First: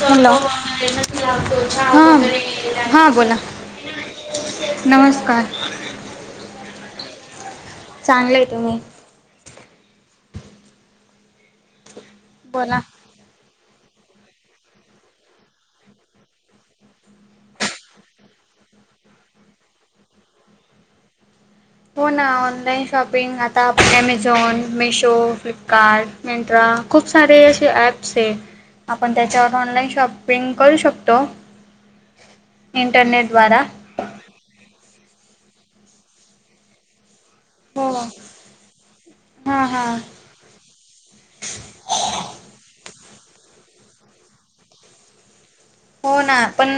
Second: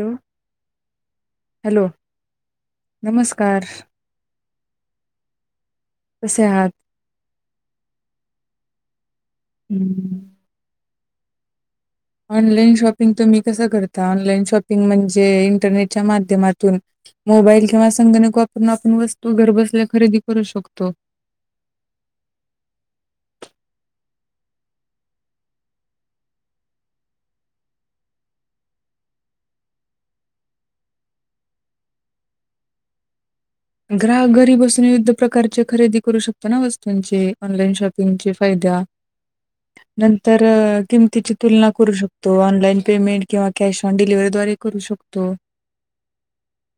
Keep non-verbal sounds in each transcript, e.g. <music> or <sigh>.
Hello hello हा हा बोला. नमस्कार नमस्कार! कसे आहात? चांगलेये, तुम्ही? हम्म. ऑनलाइन बोला शॉपिंग तुम्ही कसं करता? ऑनलाईन शॉपिंग म्हणजे इंटरनेटच्या माध्यमातून मोबाईल केव्हा संगणक वापरून आपण वस्तू घरबसल्या खरेदी करू शकतो. हो ना ऑनलाईन शॉपिंग आता ॲमेझॉन, मिशो, फ्लिपकार्ट, मिनतवा खूप सारे असे ॲप्स हे. आपण त्याच्यावरूनऑनलाईन शॉपिंग करू शकतो. इंटरनेट द्वारा ग्राहक घरी बसून विविध प्रकारचे खरेदी करू शकतो ना वस्तूंचे? ऑनलाइन हो शॉपिंगचे फायद्या हां हां नंत र किमतीची तुलना करू शकतो, ऑनलाइन पेमेंट किंवा कॅश ऑन डिलिव्हीद्वारे करू शकतो. हो ना पण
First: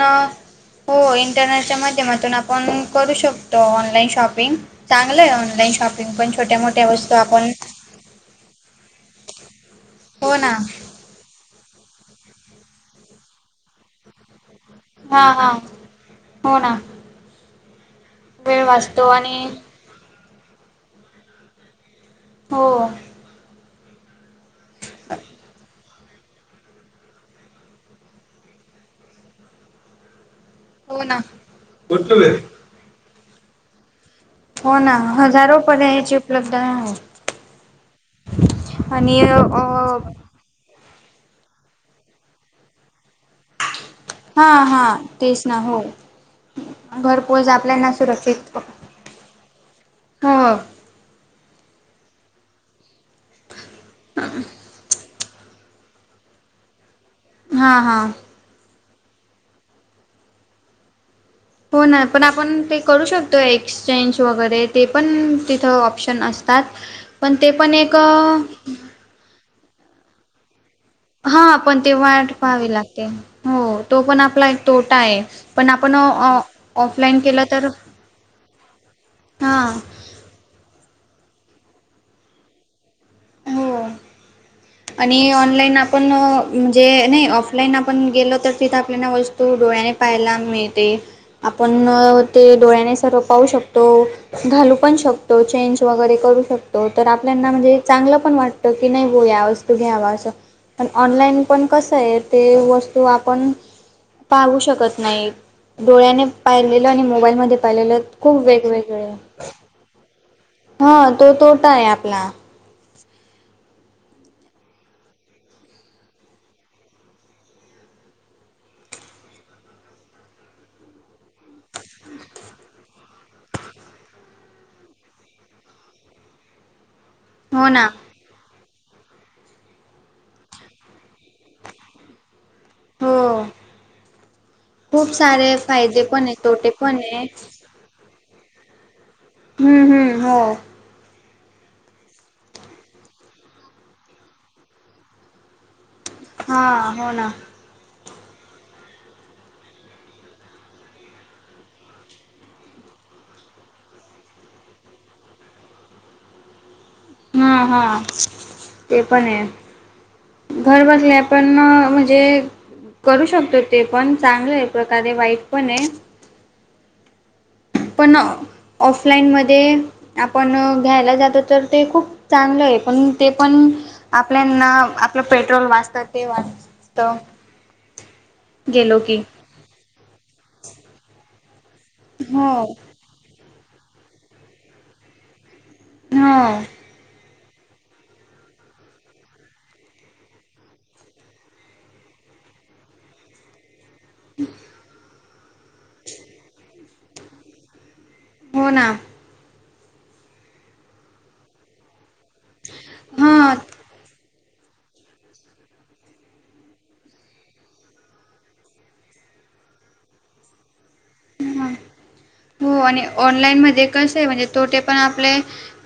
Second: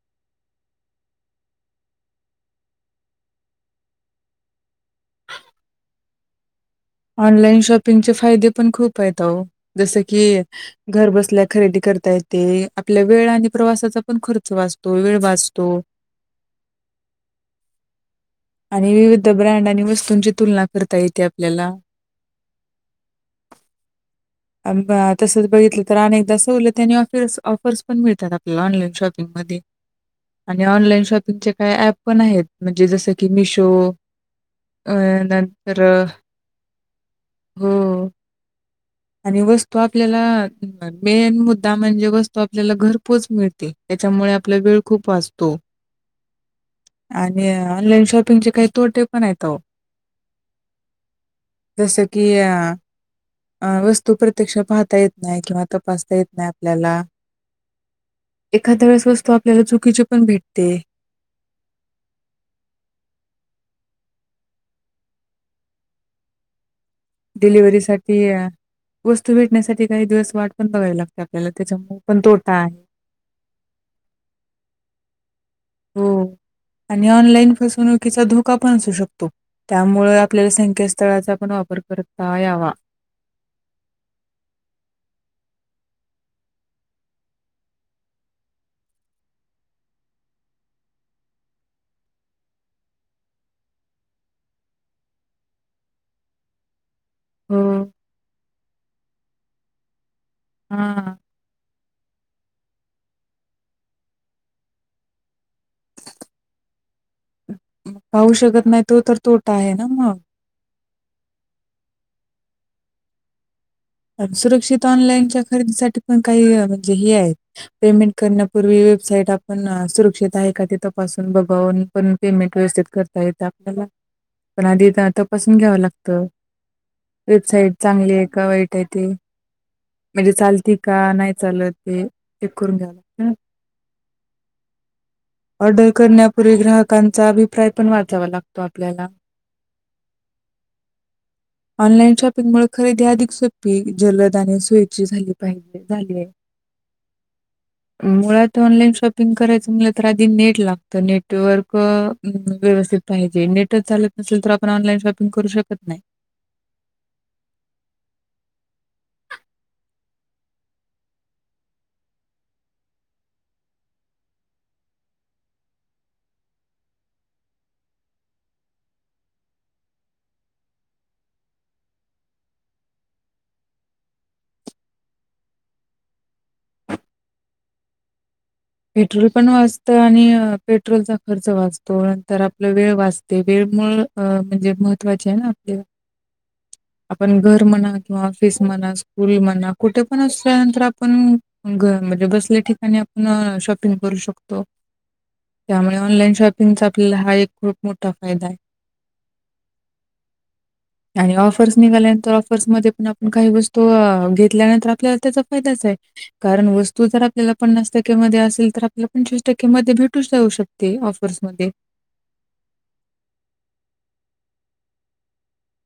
हो इंटरनेटच्या माध्यमातून आपण करू शकतो ऑनलाईन शॉपिंग चांगलंय ऑनलाईन शॉपिंग पण छोट्या मोठ्या वस्तू आपण ऑनलाईन शॉपिंगचे फायदे पण खूप आहेत अहो जसं की हो ना घर बसल्या खरेदी करता येते आपल्या वेळ आणि प्रवासाचा पण खर्च वाचतो वेळ हा हा वाचतो हो ना वेळ आणि वाचतो विविध ब्रँड आणि वस्तूंची तुलना करता येते आपल्याला हो तसंच बघितलं तर अनेकदा सवलती आणि ऑफिर्स ऑफर्स पण मिळतात आपल्याला ऑनलाईन शॉपिंगमध्ये आणि हो ऑनलाइन ना शॉपिंगचे काही ऍप पण आहेत म्हणजे जसं की मिशो हो ना हजारो पर्याची उपलब्ध आहे हो आणि वस्तू आपल्याला मेन मुद्दा म्हणजे वस्तू आपल्याला घर खूपच मिळते त्याच्यामुळे हा आपला वेळ हा खूप तेच वाचतो ना हो घरपोच आणि आपल्याना ऑनलाइन शॉपिंगचे सुरक्षित हो काही तोटे पण आहेत अहो जसं की अ अ वस्तू प्रत्यक्ष पाहता येत नाही किंवा तपासता येत नाही आपल्याला हा हा एखाद्या वेळेस वस्तू आपल्याला चुकीचे पण भेटते हो ना पण आपण ते करू शकतोय एक्सचेंज वगैरे ते पण तिथं ऑप्शन असतात पण ते पण डिलिव्हरी एक साठी वस्तू भेटण्यासाठी काही दिवस वाट पण बघावी लागत हा पण ते वाट पहावी लागते हो तो पण आपला एक तोटा आहे पण आपण हो आणि ऑफलाईन केलं ऑनलाईन तर फसवणुकीचा धोका पण असू शकतो हा त्यामुळं आपल्याला संखेतस्थळाचा पण वापर करता यावा हो आणि ऑनलाईन आपण म्हणजे नाही ऑफलाईन आपण गेलो तर तिथं आपल्या तो डोळ्याने पाहायला मिळते आपण ते डोळ्याने सर्व पाहू शकतो घालू पण शकतो चेंज वगैरे करू शकतो तर आपल्याना हो. म्हणजे चांगलं पण वाटत की नाही हो या वस्तू घ्यावा असं पण हां. ऑनलाईन आपण कसं आहे ते वस्तू आपण पाहू शकत नाही डोळ्याने पाहिलेलं आणि मोबाईलमध्ये पाहिलेलं पाहू खूप शकत नाही तो वेगवेगळे तर तोटा आहे ना मग हा तो तोटा आहे आपला आणि सुरक्षित ऑनलाईनच्या खरेदीसाठी पण काही म्हणजे हे आहेत पेमेंट करण्यापूर्वी वेबसाईट आपण सुरक्षित आहे का ते तपासून बघवून पण पेमेंट व्यवस्थित करता येत आपल्याला पण आधी तपासून घ्यावं लागत हो वेबसाईट ना चांगली आहे का वाईट ते म्हणजे चालते का नाही चालत ते चेक करून घ्यावं हो खूप सारे ऑर्डर फायदे पण आहे करण्यापूर्वी तोटे पण आहे. ग्राहकांचा अभिप्राय पण वाचावा लागतो आपल्याला हम्म हम्म हो ऑनलाईन शॉपिंग मुळ खरेदी अधिक सो पी जलदा आणि सोयची झाली पाहिजे झाली आहे हा हो ना मुळात ऑनलाईन शॉपिंग करायचं म्हटलं तर आधी नेट लागतं नेटवर्क व्यवस्थित पाहिजे नेटच चालत नसेल तर आपण ऑनलाईन शॉपिंग करू शकत नाही हम्म हा ते पण आहे घर बसल्या पण म्हणजे करू शकतो ते पण चांगल आहे एक प्रकारे वाईट पण आहे पण ऑफलाईनमध्ये आपण... घ्यायला जातो... तर ते खूप चांगलं ए... पण ते पण आपल्या... ना... आपलं पेट्रोल वाचतं... ते वाचतं पेट्रोल पण वाचतं... आणि पेट्रोलचा खर्च वाचतो, नंतर हो आपला वेळ वाचतो ते वेळ... मूळ... अ... म्हणजे, महत्त्वाचे हाये ना आपल्याला हो आपण घर म्हणा... किंवा ऑफिस म्हणा... स्कूल म्हणा, कुठे पण असल्यानंतर... आपण घर... म्हणजे बसल्या ठिकाणी आप पिंग करू शकतो. त्यामुळे, ऑनलाईन शॉपिंगचा आपल्याला हा एक खूप मोठा फायदा ए... हो ना आणि ऑफर्स निघाल्यां तर पर्स मध्ये पण... आपण हा काही वस्तू तो... घेतल्यानंतर... आपल्याला त्याचा फायदाच ए... कारण वस्तू जर आपल्याला पन्नास टक्क्यांमध्ये अस हे खरं आपल्या पंचवीस टक्के मध्ये, भेटून जाऊ शकते हा ऑफर्समध्ये हो... आणि ऑनलाईन मध्ये कसं ए... म्हणजे तोटे पण आपले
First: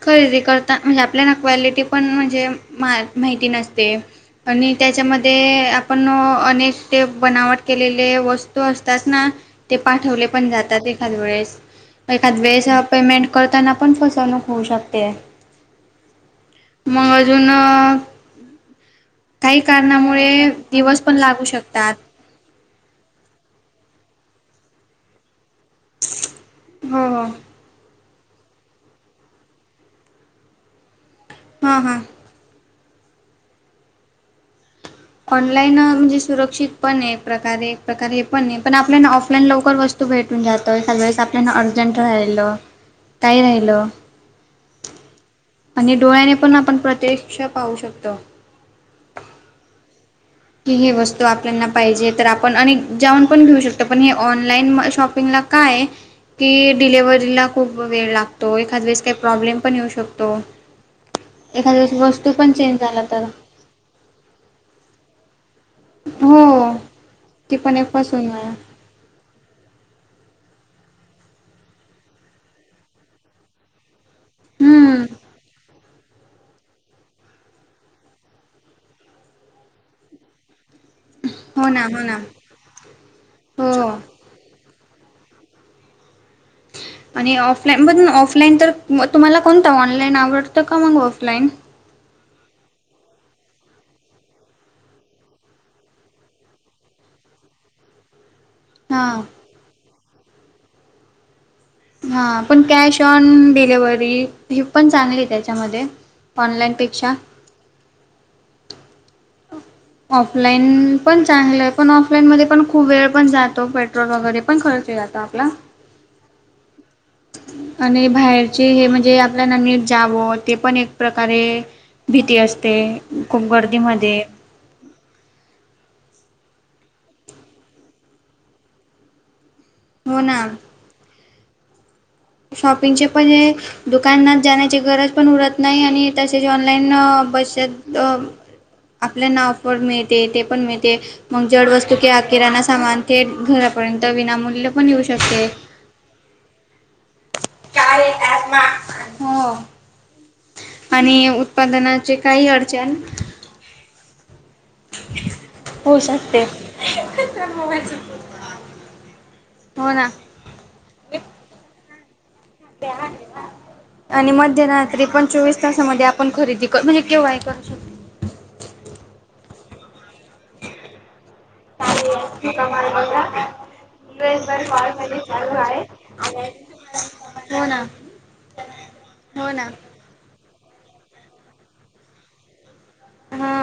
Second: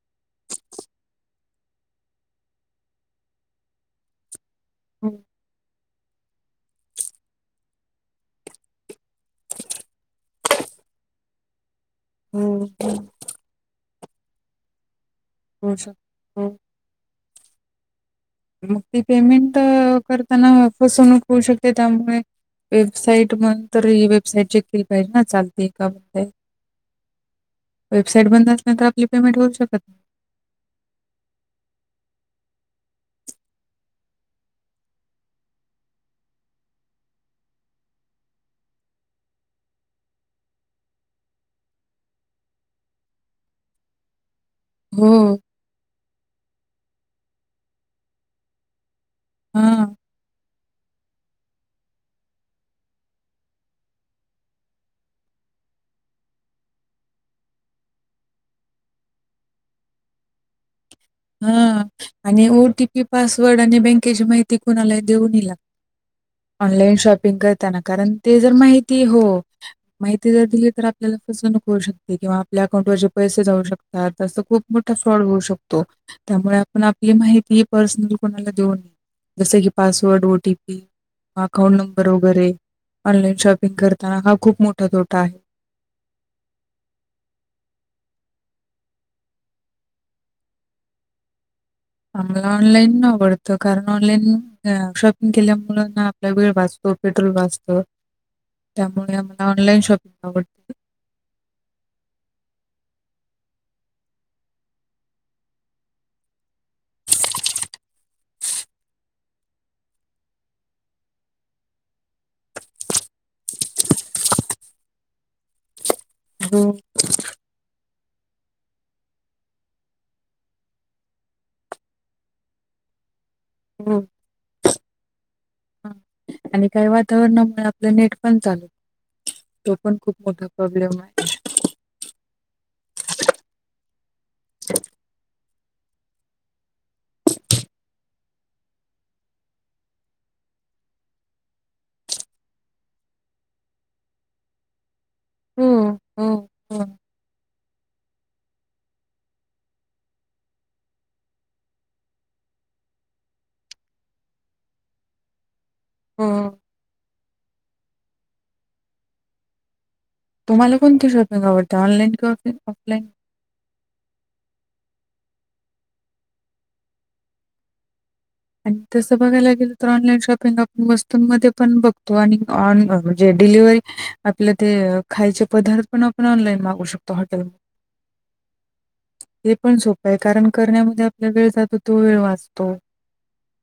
खरेदी करता... म्हणजे आपल्या... न.. क्वालिटी पण म्हणजे... मा.. माहिती नसते आणि हो, त्याच्यामध्ये आप पण... अनेक ते बनावट केलेले वस्तू असतात ना ते पाठवले पण जातात एखाद वेळेस... एखाद हो, वेळेस हो. पेमेंट करताना पण फसवणूक होऊ शकते हो हो मंग अजूून मग ते पेमेंट... करताना दिवस पण फसवणूक होऊ लागू शकते शकतात. त्यामुळे वेबसाईट मंतर... ही वेबसाईट चेक केली पाहीजे ना चाल- ते का होतय... हो हो वेबसाईट बंद असल्या नंतर आपली पेमेंट होऊच शकत नाही हां हां ऑनलाईन... म्हणजे सुरक्षित पण ए... एक प्रकारे... एक प्रकारे हे पण ए... पण आपल्याला ऑफलाईन लवकर वस्तू तू भेटून जातो. एखादं वेेळेस आपल्याला अर्जंट राहिलं, काही राहिलं हुं आणि डोळ्याने पण आपण प्रत्येक्ष पाहू शकतो. हुं. की हे वस्तू आपनला पाहिजे तर... आपण अनी... जाऊन पण घेऊ शकतो. पण हे ऑनलाईन शॉपिंगला... काय ए की डिलेवरीला खूप वेळ लागतो. एखाद वेळेस काई प्रॉब्लेम पण येऊ शकतो एखाद हा... वेळेस वस्तू आणि पण ओ चेंज टी पी, झाला तर पासवर्ड आणि बँकेची माहिती कोणालाही देऊ नाई लागत हो ऑनलाईन शॉपिंग ती पण करताना... एक कारण फसवणूक ते आहे जर माहित ती हो... माहिती जर दिली तर, आपल्याला फसवणूक होऊ शकते, किंवा आपल्या अकाउंटवरचे पैसे जाऊ शकता हा... तसा खूप मोठा हम्म फ्रॉड होऊ शकतो. त्यामुळे आपण आपली माहिती, पर्सनल कोणाला देऊ नये... जसं की पासवर्ड, ओ टी पी हो अकाउंट ना हो नंबर ना वगैरे... ऑनलाईन शॉपिंग हो करताना हा खूप मोठा तोटा आहे आणि ऑफलाईन... पण ऑफलाईन तर... तुम्हाला कोणतं ऑनलाईन आवडतं का मग ऑफलाईन? आम्हाला ऑनलाईन आवडतं... कारण ऑनलाईन शॉपिंग केल्यामुंळे ना आपला वेळ वाचतो, पेट्रोल वाचतं... त्यामुळे हां आम्हाला ऑनलाईन शॉपिंग आवडतं हा... पण... कॅश ऑन डिलेव्हरी... हे पण चांगली ए त्याच्यामध्ये ऑनलाईन पेक्षा ऑफलाईन... पण चांगलंये, पण ऑफलाईन मध्ये पण... खूप वेळ पण जातो, पेट्रोल वगैरे पण खर्च जातो ता आपला हो आणि बाहेरचे हे म्हणजे... आपल्याला नीट जावं... ते पण एक प्रकारे भीती असते... खूप गर्दीमध्ये हं... आणि काही वातावरणामुळे, आपलं नेट पण चालू तो पण खूप हो ना मोठा प्रॉब्लेम आहे शॉपिंगचे पण हे दुकानात जाण्याची गरज पण उरत. नाही आणि तसेच ऑनलाईन बसत. आपल्याना ऑफर मिळते ते पण मिळते. मग जड वस्तू किवा किराणा सामान ते घरापर्यंत विनामूल्य पण येऊ शकते. हो हो हो. काय हो. आणि उत्पादनाचे काही अडचण होऊ हो शकते. हो ना. तुम्हाला कोणती शॉपिंग आवडते ऑनलाईन ऑफ म ह ऑफलाईन? ना. आणि मध्यरात्री पण चोवीस तासामध्ये आपण खरेदी करन हे केव्हाही करू शकतो. आणि तसं बघायला गेलो तर ऑनलाईन शॉपिंग आपण वस्तूंमध्ये पण बघतो आणि ऑन म्हणजे डिलव्हरी आपल्या ते खायचे पदार्थ पण आपण ऑनलाईन मागू शकतो हॉटेल हो ना हो हे ना. पण सोप काय कारण करण्यामध्ये आपला वेळ जातो तो वेळ वाचतो. हा.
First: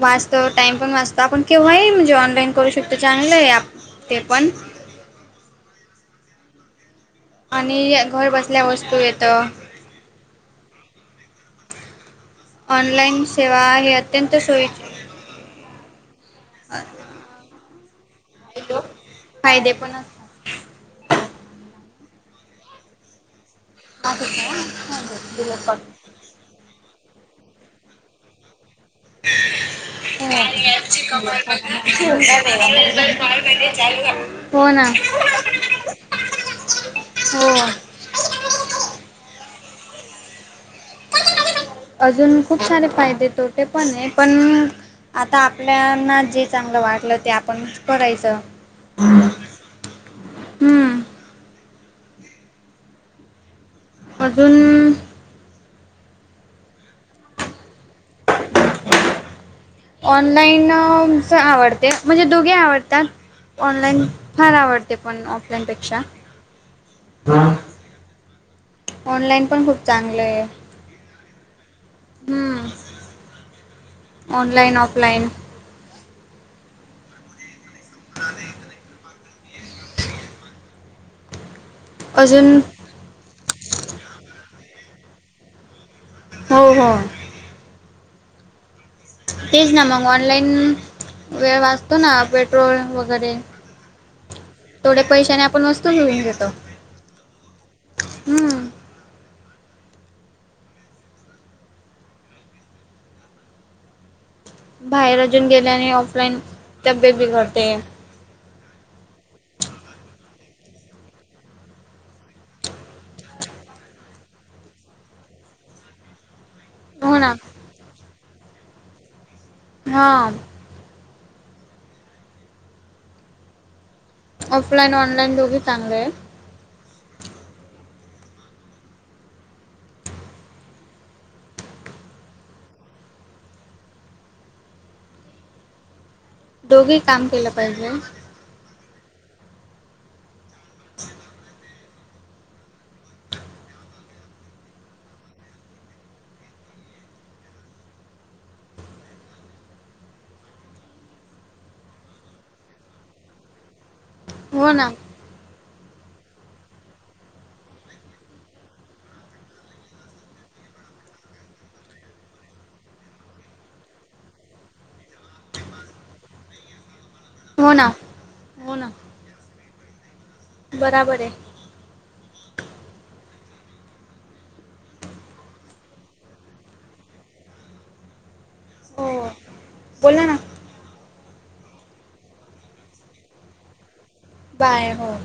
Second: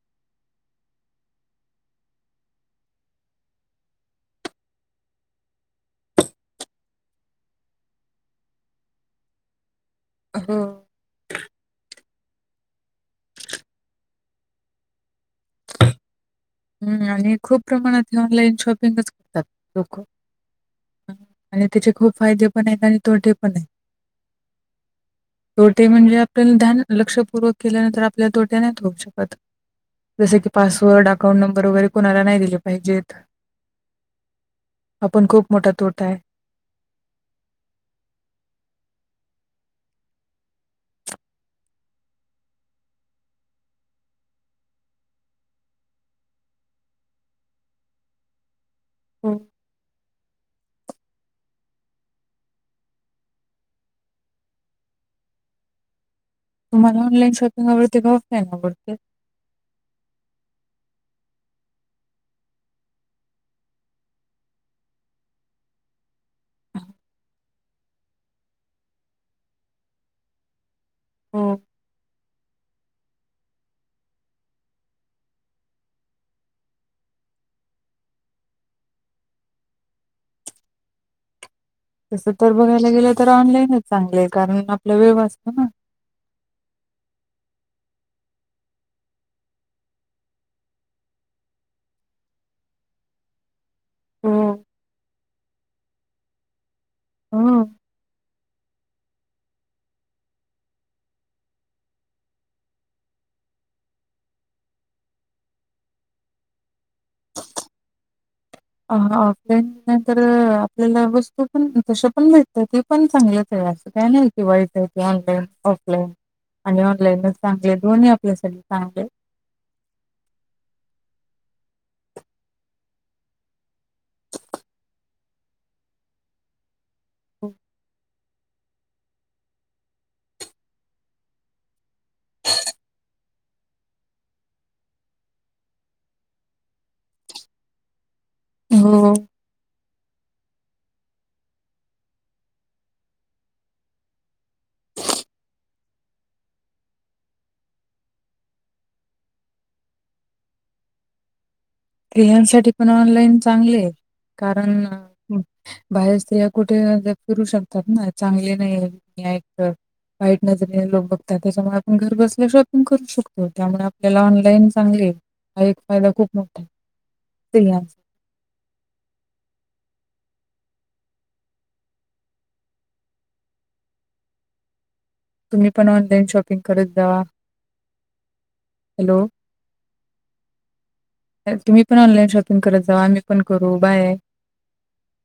वाचत टाइम पण वाजत आपण केव्हा आहे म्हणजे ऑनलाईन करू शकतो चांगलं आहे ते पण आणि घर बसल्या वस्तू येतं. ह हो. ऑनलाइन सेवा हे अत्यंत सोयीची हम्म आणि खूप प्रमाणात ऑनलाईन शॉपिंगच करतात फायदे पण लोक. असतात. आणि त्याचे खूप फायदे पण आहेत आणि तोटे पण आहेत. तोटे <unintelligible> म्हणजे लक्षपूर्वक केल्यानंतर आपल्या तोट्या होऊ शकत ज की पासवर्ड अकाउंट नंबर वगैरे कोणाला नाही दिले पाहिजेत आपण हो ना हा पण खूप मोठा तोट आहे. <unintelligible> हो. अजून खूप सारे फायदे तोटे पण आहे पण आता आपल्याना जे चांगलं वाटलं ते आपण करायचं. ह. हम्म अजून तुम्हाला ऑनलाईन शॉपिंग आवडते का ऑफलाईन आवडते. ऑनलाईन आवडते म्हणजे दोघे आवडतात. ऑनलाईन फार आवडते पण ऑफलाईन पेक्षा ऑनलाइन पण खूप चांगलं आहे. हो. हम् ऑनलाईन ऑफलाईन नाही नाही. तसं तर अजून बघायला गेलं तर ऑनलाईनच चांगलं आहे कारण आपला वेळ असतो ना. हो हो. तेच ना मग ऑनलाईन वेळ वाचतो ना पेट्रोल वगैरे हो. थोडे्या पैशाने आपण वस्तू घेऊन घेतो. हम. हम्म. बाहेर अजून गेल्याने ऑफलाईन तब्येत बिघडते. ऑफलाईन नंतर आपल्याला वस्तू पण तश पण माटतात. पण चांगलंच आहे असं काही नाही की वाईट आहे की ऑनलाईन ऑफलाईन आणि हो ऑनलाईन ना चांगले दोन्ही अल्यास चांगले. हा. ऑफलाईन ऑ ईन दोघीांले आहे हो दोघे काम केलं पाहिजे हो <inaudible> स्त्री यांसाठी पण ऑनलाईन चांगले आहे हो कारण ना बाहेरच या कुठे फिरू शकतात ना चांगले नाही वाईट नजरेने लोक बघतात त्याच्यामुळे आपण घर बसल्या शॉपिंग करू शकतो त्यामुळे आपल्याला ऑनलाईन चांगली आहे ह एकादा खूप आहे हो ना स्त्रियांचा. हो ना बराबर आहे तुम्ही पण ऑनलाईन शॉपिंग करत जावा हो हॅलो बोला ना तुम्ही पण ऑनलाईन शॉपिंग करत जा आम्ही पण करू बाय बाय हो